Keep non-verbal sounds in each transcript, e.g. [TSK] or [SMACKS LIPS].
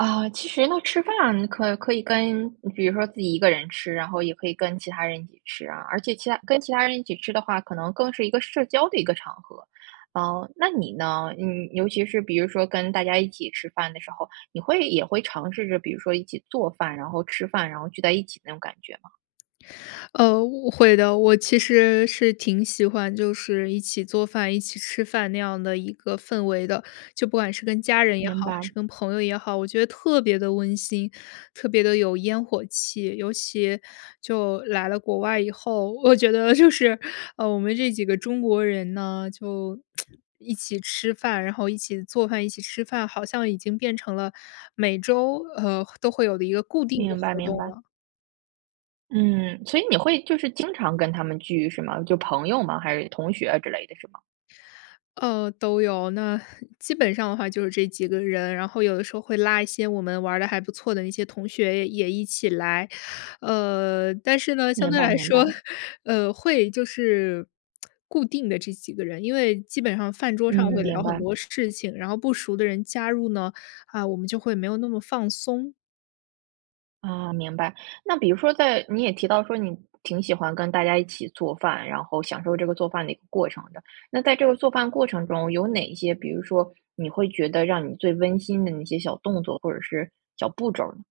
啊，其实呢，吃饭可可以跟比如说自己一个人吃，然后也可以跟其他人一起吃啊，而且其他跟其他人一起吃的话，可能更是一个社交的一个场合。嗯，那你呢？嗯，尤其是比如说跟大家一起吃饭的时候，你会也会尝试着，比如说一起做饭，然后吃饭，然后聚在一起那种感觉吗？呃，我会的，我其实是挺喜欢就是一起做饭、一起吃饭那样的一个氛围的，就不管是跟家人也好，明还白。是跟朋友也好，我觉得特别地温馨，特别地有烟火气。尤其就来了国外以后，我觉得就是，呃，我们这几个中国人呢，就 [TSK] 一起吃饭，然后一起做饭、一起吃饭，好像已经变成了每周，呃，都会有的一个固定的明白，活明动白。了。嗯，所以你会就是经常跟他们聚是吗？就朋友吗？还是同学之类的是吗？呃，都有，那 [LAUGHS] 基本上的话就是这几个人，然后有的时候会拉一些我们玩儿的还不错的那些同学也也一起来。呃，但是呢，相明对白，来明说白。呃，会，就是 [TSK] 固定的这几个人，因为基本上饭桌嗯，上会聊明很白。多事情，然后不熟的人加入呢，啊，我们就会没有那么放松。啊，明白，那比如说在你也提到说你挺喜欢跟大家一起做饭，然后享受这个做饭的一个过程的。那在这个做饭过程中有哪些，比如说你会觉得让你最温馨的那些小动作或者是小步骤儿呢？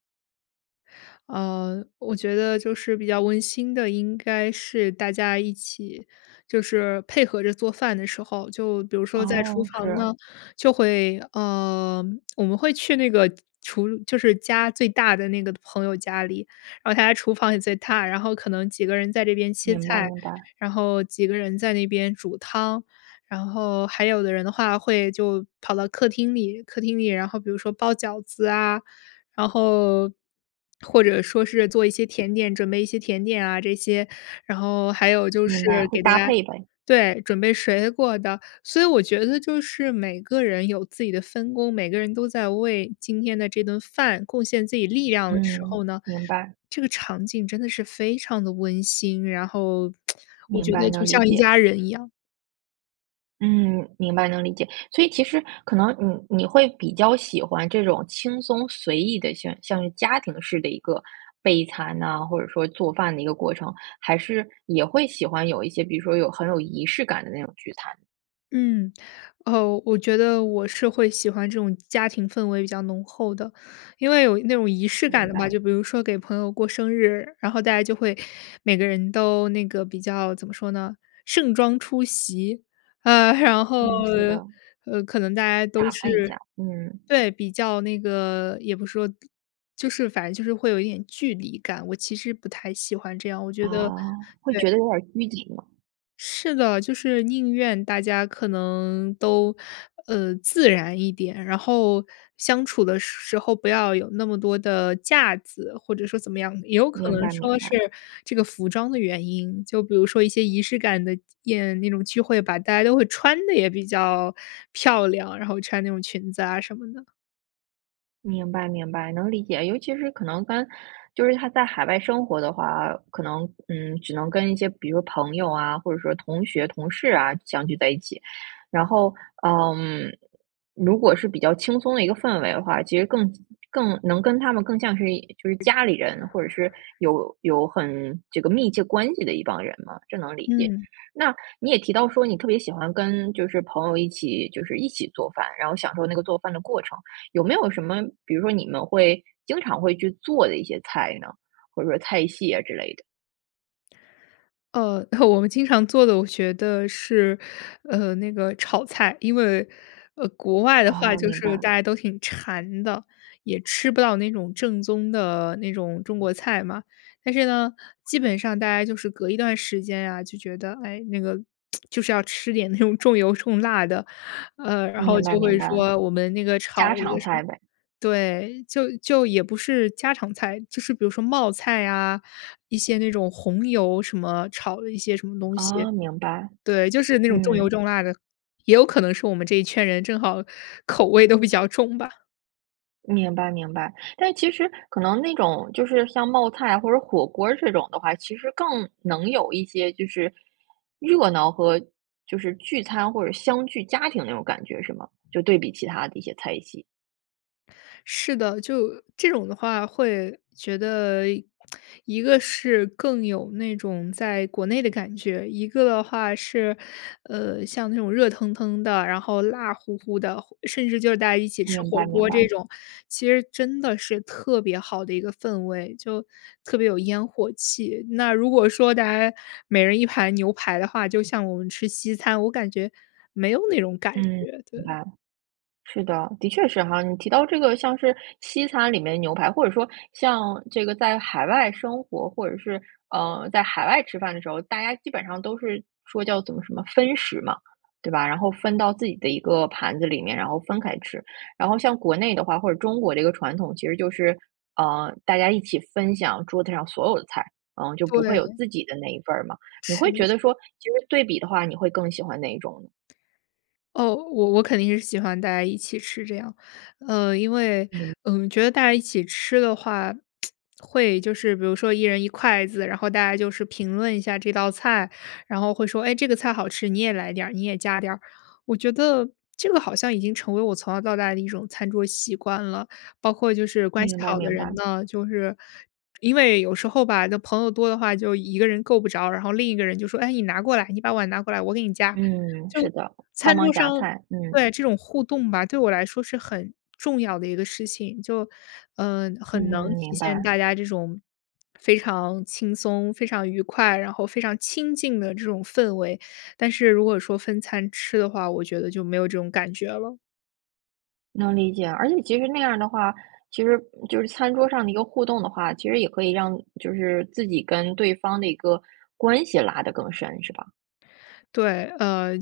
呃，我觉得就是比较温馨的，应该是大家一起就是配合着做饭的时候。就比如说在厨哦，房是。呢，就会呃，我们会去那个厨就是家最大的那个朋友家里，然后他家厨房也最大，然后可能几个人在这边切明白，菜，明白。然后几个人在那边煮汤，然后还有的人的话会就跑到客厅里，客厅里，然后比如说包饺子啊，然后，或者说是做一些甜点，准备一些甜点啊这些，然后还有就明白，是会给大搭家配呗。对，准备水果的，所以我觉得就是每个人有自己的分工，每个人都在为今天的这顿饭贡献自己力量的时嗯，候呢，明白。这个场景真的是非常地温馨，然后 [TSK] 我明觉得白，就能理像一解。家人一样。嗯，明白，能理解。所以其实可能你你会比较喜欢这种轻松随意的、像像家庭式的一个备餐呐，或者说做饭的一个过程？还是也会喜欢有一些，比如说有很有仪式感的那种聚餐？嗯，哦，我觉得我是会喜欢这种家庭氛围比较浓厚的。因为有那种仪式感明的吧，白。就比如说给朋友过生日，然后大家就会每个人都那个比较怎么说呢-盛装出席，呃，[CHUCKLES] 然后，嗯，是的。呃，可能大家都打扮一是下，嗯。对，比较那个也不是说就是反正就是会有一点距离感，我其实不太喜欢这样，我觉得啊，会对。觉得有点儿拘谨吗？是的，就是宁愿大家可能都，呃，自然一点，然后相处的时时候不要有那么多的架子，或者说怎么样。也有可明能白，明说白。是这个服装的原因，就比如说一些仪式感的宴，那种聚会吧，大家都会穿得也比较漂亮，然后穿那种裙子啊什么的。明白，明白，能理解，尤其是可能跟，就是他在海外生活的话啊，可能，嗯，只能跟一些比如朋友啊，或者说同学、同事啊，相聚在一起。然后，嗯，如果是比较轻松的一个氛围的话，其实更更能跟他们更像是就是家里人，或者是有有很这个密切关系的一帮人嘛，这能理解。嗯。那你也提到说，你特别喜欢跟就是朋友一起，就是一起做饭，然后享受那个做饭的过程。有没有什么，比如说你们会经常会去做的一些菜呢？或者说菜系啊之类的。呃，我们经常做的，我觉得是，呃，那个炒菜。因为，呃，国外的话哦，就明是白。大家都挺馋的，也吃不到那种正宗的那种中国菜嘛。但是呢，基本上大家就是隔一段时间呀，就觉得，哎，那个 [TSK] 就是要吃点那种重油重辣的，呃，然后明白，就明会白，说我们那个炒家了一常个什么菜呗。对，就就也不是家常菜，就是比如说冒菜啊，一些那种红油什么，炒了一些什么东西。哦，明白，对，就是那种重油嗯。重辣的，也有可能是我们这一圈人正好口味都比较重吧。明白，明白，但其实可能那种，就是像冒菜啊或者火锅儿这种的话，其实更能有一些就是，热闹和就是聚餐或者相聚家庭那种感觉，是吗？就对比其他的一些菜系。是的，就这种的话会觉得一 [TSK] 一个是更有那种在国内的感觉，一个话是，呃，像那种热腾腾的，然后辣乎乎的，或甚至就是大家一起吃明火白，明锅这白。种，其实真的是特别好的一个氛围，就特别有烟火气，那如果说大家每人1盘牛排的话，就像我们吃西餐，我感觉，没有那种感嗯，觉，明对。白。是的，的确是哈。你提到这个像是西餐里面的牛排，或者说像这个在海外生活，或者是，呃，在海外吃饭的时候，大家基本上都是说叫怎么什么分食嘛，对吧，然后分到自己的一个盘子里面，然后分开吃。然后像国内的话，或者中国这个传统，其实就是，呃，大家一起分享桌子上所有的菜，嗯，就不会有对。自己的那一份儿嘛，你会是。觉得说，其实对比的话，你会更喜欢哪一种你？哦，我我肯定是喜欢大家一起吃这样，呃，因为，明嗯，觉得大家一起吃的话，[TSK] 会就是比如说1人1筷子，然后大家就是评论一下这道菜，然后会说，哎，这个菜好吃，你也来点儿，你也夹点儿，我觉得这个好像已经成为我从小到大的一种餐桌习惯了。包括就是关系明白，好的明人白。呢，就是因为有时候吧，那朋友多的话就一个人够不着，然后另一个人就说：“哎，你拿过来，你把碗拿过来，我给你夹。”嗯，就是的，帮餐桌忙上夹菜，嗯。对，这种互动吧，对我来说是很重要的一个事情。就，呃，很能嗯，体明现白。大家这种非常轻松、非常愉快，然后非常亲近的这种氛围，但是如果说分餐吃的话，我觉得就没有这种感觉了。能理解，而且其实那样儿的话，其实就是餐桌上的一个互动的话，其实也可以让就是自己跟对方的一个关系拉得更深，是吧？对，呃，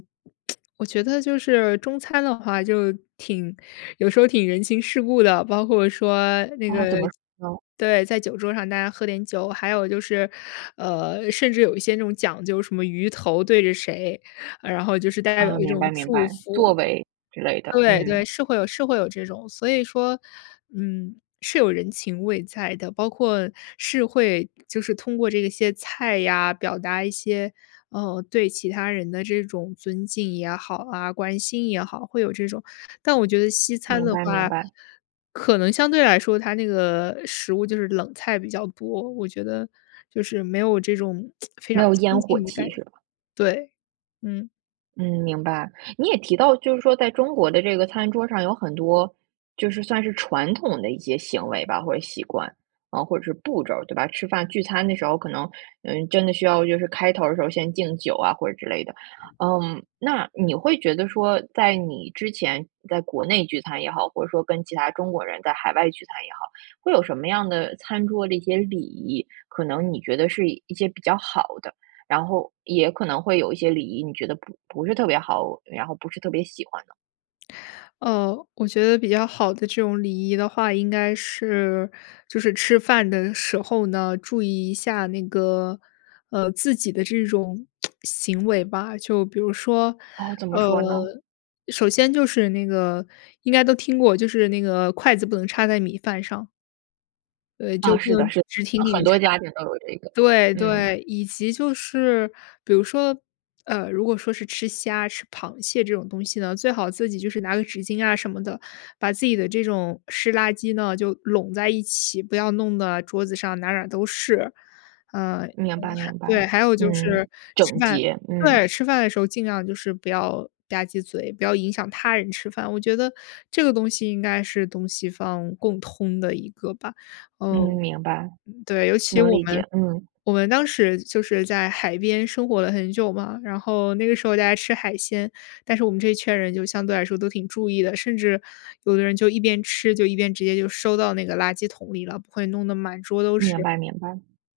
[TSK] 我觉得就是中餐的话就挺有时候挺人情世故的，包括说那哦，个怎么说呢？对，在酒桌上大家喝点酒。还有就是，呃，甚至有一些那种讲究什么鱼头对着谁，呃然后就是大家有啊，一明种白，明祝白，福。座位之类的，对对，嗯。是会有是会有这种。所以说，嗯，是有人情味在的，包括是会就是通过这个些菜呀表达一些，呃，对其他人的这种尊敬也好啊，关心也好，会有这种。但我觉得西餐明的白，明话，白。可能相对来说它那个食物就是冷菜比较多，我觉得就是没有这种，[TSK] 非常没有亲烟火近的感气觉。是吧？对，嗯。嗯，明白。你也提到，就是说在中国的这个餐桌上儿有很多就是算是传统的一些行为吧，或者习惯，啊，或者是步骤对吧？吃饭聚餐的时候可能，呃，真的需要就是开头儿的时候先敬酒啊或者之类的。嗯，那你会觉得说，在你之前在国内聚餐也好，或者说跟其他中国人在海外聚餐也好，会有什么样的餐桌的一些礼仪，可能你觉得是一些比较好的？然后也可能会有一些礼仪，你觉得不不是特别好，然后不是特别喜欢的？呃，我觉得比较好的这种礼仪的话应该是就是吃饭的时候呢，注意一下那个，呃，自己的这种，[SMACKS LIPS] 行为吧。就比如说，哦，怎么呃，说呢？首先就是那个，应该都听过，就是那个筷子不能插在米饭上。对，就啊，不是的，能是的，直挺呃，很挺插多家庭都有这个，对，嗯。对，以及就是比如说呃，如果说是吃虾、吃螃蟹这种东西呢，最好自己就是拿个纸巾啊什么的，把自己的这种湿垃圾呢，就拢在一起，不要弄得啊，桌子上哪儿哪儿都是。呃，明白，[UNINTELLIGIBLE] 明白。对，还有就嗯。是吃整饭洁，嗯。对，吃饭的时候尽量就是不要吧唧嘴，不要影响他人吃饭，我觉得这个东西应该是东西方共通的一个吧，嗯。嗯，明白。对，尤其能我理们，解，嗯。我们当时就是在海边生活了很久嘛，然后那个时候大家吃海鲜，但是我们这一圈儿人就相对来说都挺注意的，甚至有的人就一边吃就一边直接就收到那个垃圾桶里了，不会弄得满桌都明是。白，明白。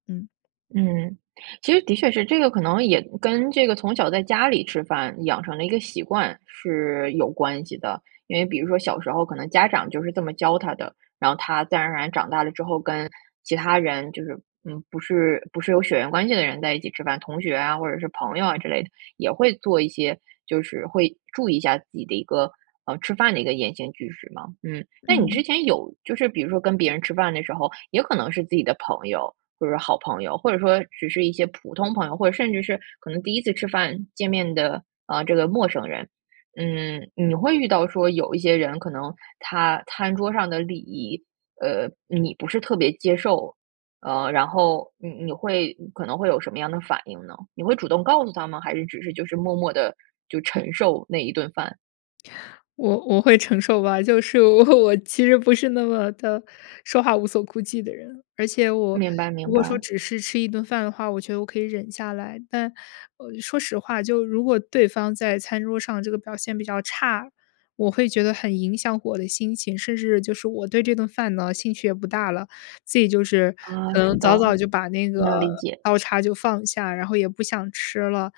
嗯。嗯，其实的确是，这个可能也跟，这个从小在家里吃饭养成了一个习惯是有关系的。因为比如说小的时候可能家长就是这么教他的，然后他自然而然长大了之后，跟其他人就是，嗯，不是，不是有血缘关系的人在一起吃饭，同学啊，或者是朋友啊之类的，也会做一些就是会注意一下自己的一个，呃，吃饭的一个言行举止嘛，嗯。那你之嗯。前有就是比如说跟别人吃饭的时候，也可能是自己的朋友，或者说好朋友，或者说只是一些普通朋友。或者甚至是可能第1次吃饭、见面的，啊，这个陌生人。嗯，你会遇到说有一些人可能他餐桌上的礼仪，呃，你不是特别接受。呃，然后你你会，嗯，可能会有什么样的反应呢？你会主动告诉他吗？还是只是就是默默地就承受那1顿饭。我我会承受吧，就是我我其实不是那么的说话无所顾忌的人，而且我明白，如明果说白。只是吃一顿饭的话，我觉得我可以忍下来，但，呃，说实话，就如果对方在餐桌上这个表现比较差，我会觉得很影响我的心情，甚至就是我对这顿饭呢，兴趣也不大了，自己就是啊，可知能早道，早就把那个能理解。刀叉就放下，然后也不想吃了。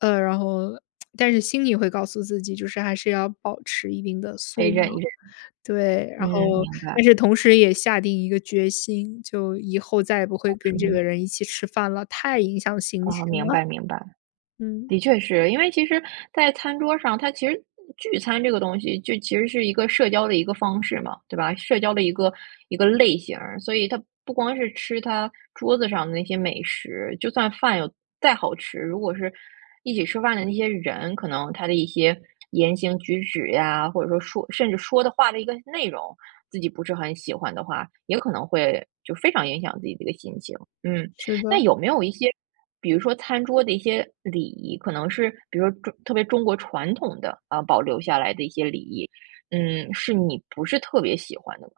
呃，然后 [SMACKS LIPS] 但是心里会告诉自己，就是还是要保持一定的可以素忍一养。忍，对，然嗯，后，明白。但是同时也下定一个决心，就以后再也不啊，会跟什这么？个人一起吃饭了，太影响心情哦，明了。白，明白。嗯。的确是，因为其实在餐桌上，它其实聚餐这个东西就其实是一个社交的一个方式嘛，对吧？社交的一个一个类型儿，所以它不光是吃它桌子上的那些美食，就算饭有再好吃，如果是一起吃饭的那些人，可能他的一些言行举止呀，或者说说甚至说的话的一个内容，自己不是很喜欢的话，也可能会就非常影响自己一个心情。嗯，是那的。有没有一些，比如说餐桌的一些礼仪，可能是，比如说中特别中国传统的，啊，保留下来的一些礼仪，嗯，是你不是特别喜欢的呢？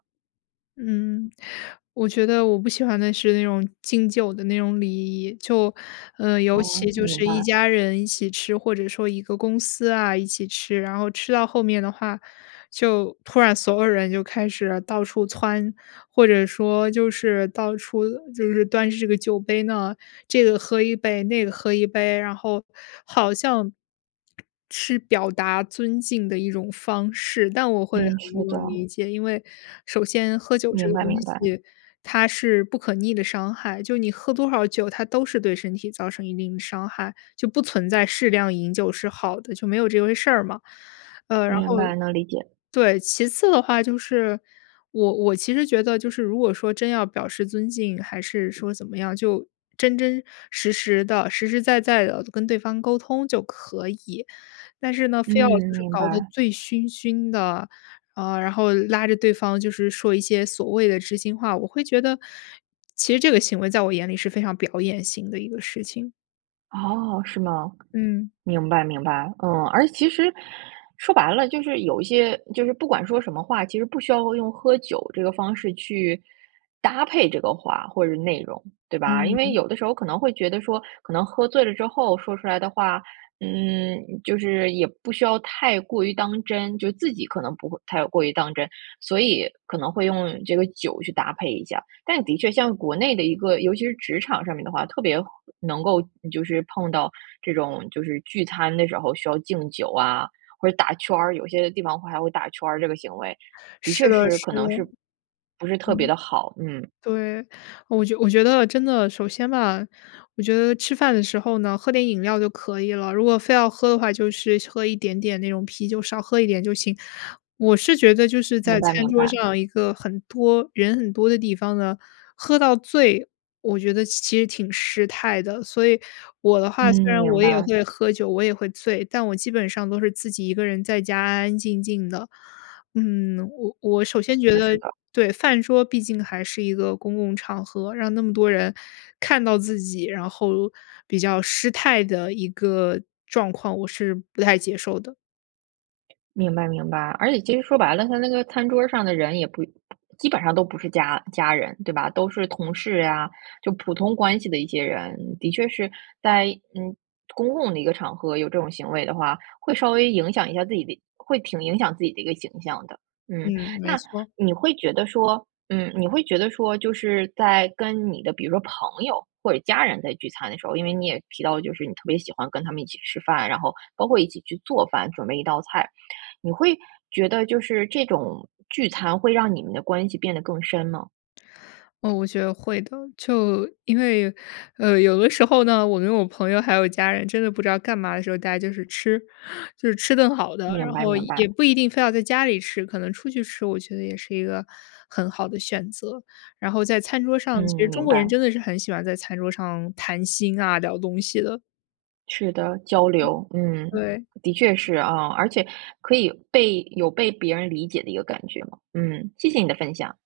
嗯，我觉得我不喜欢的是那种敬酒的那种礼仪，就，呃，尤哦，其就明是一白。家人一起吃，或者说一个公司啊，一起吃，然后吃到后面的话，就突然所有人就开始到处蹿，或者说就是到处就是端着这个酒杯呢，这个喝1杯，那个喝1杯。然后好像是表达尊敬的一种方式，但我会很嗯，不是能的。理解，因为首先喝酒这明个白，东明白。西，它是不可逆的伤害，就你喝多少酒，它都是对身体造成一定的伤害，就不存在适量饮酒是好的，就没有这回事儿嘛。呃，然后明白，能理解。对，其次的话，就是我我其实觉得就是如果说真要表示尊敬，还是说怎么样，就真真实实的、实实在在的跟对方沟通就可以。但是呢，非要就嗯，是明搞得白。醉醺醺的，啊，然后拉着对方就是说一些所谓的知心话，我会觉得，其实这个行为在我眼里是非常表演型的一个事情。哦，是吗？嗯。明白，明白。嗯，而且其实，说白了，就是有一些就是不管说什么话，其实不需要用喝酒这个方式，去搭配这个话或者内容，对吧？因嗯，为嗯。有的时候可能会觉得说，可能喝醉了之后说出来的话，嗯，就是也不需要太过于当真，就自己可能不会太过于当真，所以可能会用这个酒去搭配一下，但的确像国内的一个尤其是职场上面的话，特别能够就是碰到这种，就是聚餐的时候需要敬酒啊，或者打圈儿，有些地方还会打圈儿这个行为，的是确的，是是可的。能是不是特别嗯，的好，嗯。对，我就我觉得真的首先吧，我觉得吃饭的时候呢，喝点饮料就可以了，如果非要喝的话，就是喝一点点那种啤酒，少喝一点就行。我是觉得，就是在明白，餐明桌白。上一个很多人很多的地方呢，喝到醉，我觉得其其实挺失态的。所以我的嗯，话虽然我明会白。在喝酒，我也会醉，但我基本上都是自己一个人在家安安静静的。嗯，我我首是先觉的，是得的。对，饭桌毕竟还是一个公共场合，让那么多人看到自己，然后比较失态的一个状况，我是不太接受的。明白，明白，而且其实说白了，他那个餐桌儿上的人也不不基本上都不是家家人，对吧，都是同事呀，就普通关系的一些人，的确是在，嗯，公共的一个场合有这种行为的话，会稍微影响一下自己的会挺影响自己的一个形象的，嗯。嗯，没那错。你会觉得说嗯，你会觉得说就是在跟你的比如说朋友或者家人在聚餐的时候，因为你也提到就是你特别喜欢跟他们一起吃饭，然后包括一起去做饭，准备一道菜。你会觉得就是这种聚餐，会让你们的关系变得更深吗？哦，我觉得会的，就因为，呃，有的时候呢，我跟我朋友还有家人真的不知道干嘛的时候，大家就是吃。就是吃顿好的，明然白，后明也白。不一定非要在家里吃，可能出去吃，我觉得也是一个很好的选择。然后在餐桌上，其实嗯，中明国人白。真的是很喜欢在餐桌上谈心啊，聊东西的。是的，交嗯。流，嗯，对。的确是啊。而且可以被有被别人理解的一个感觉嘛。嗯，谢谢你的分享。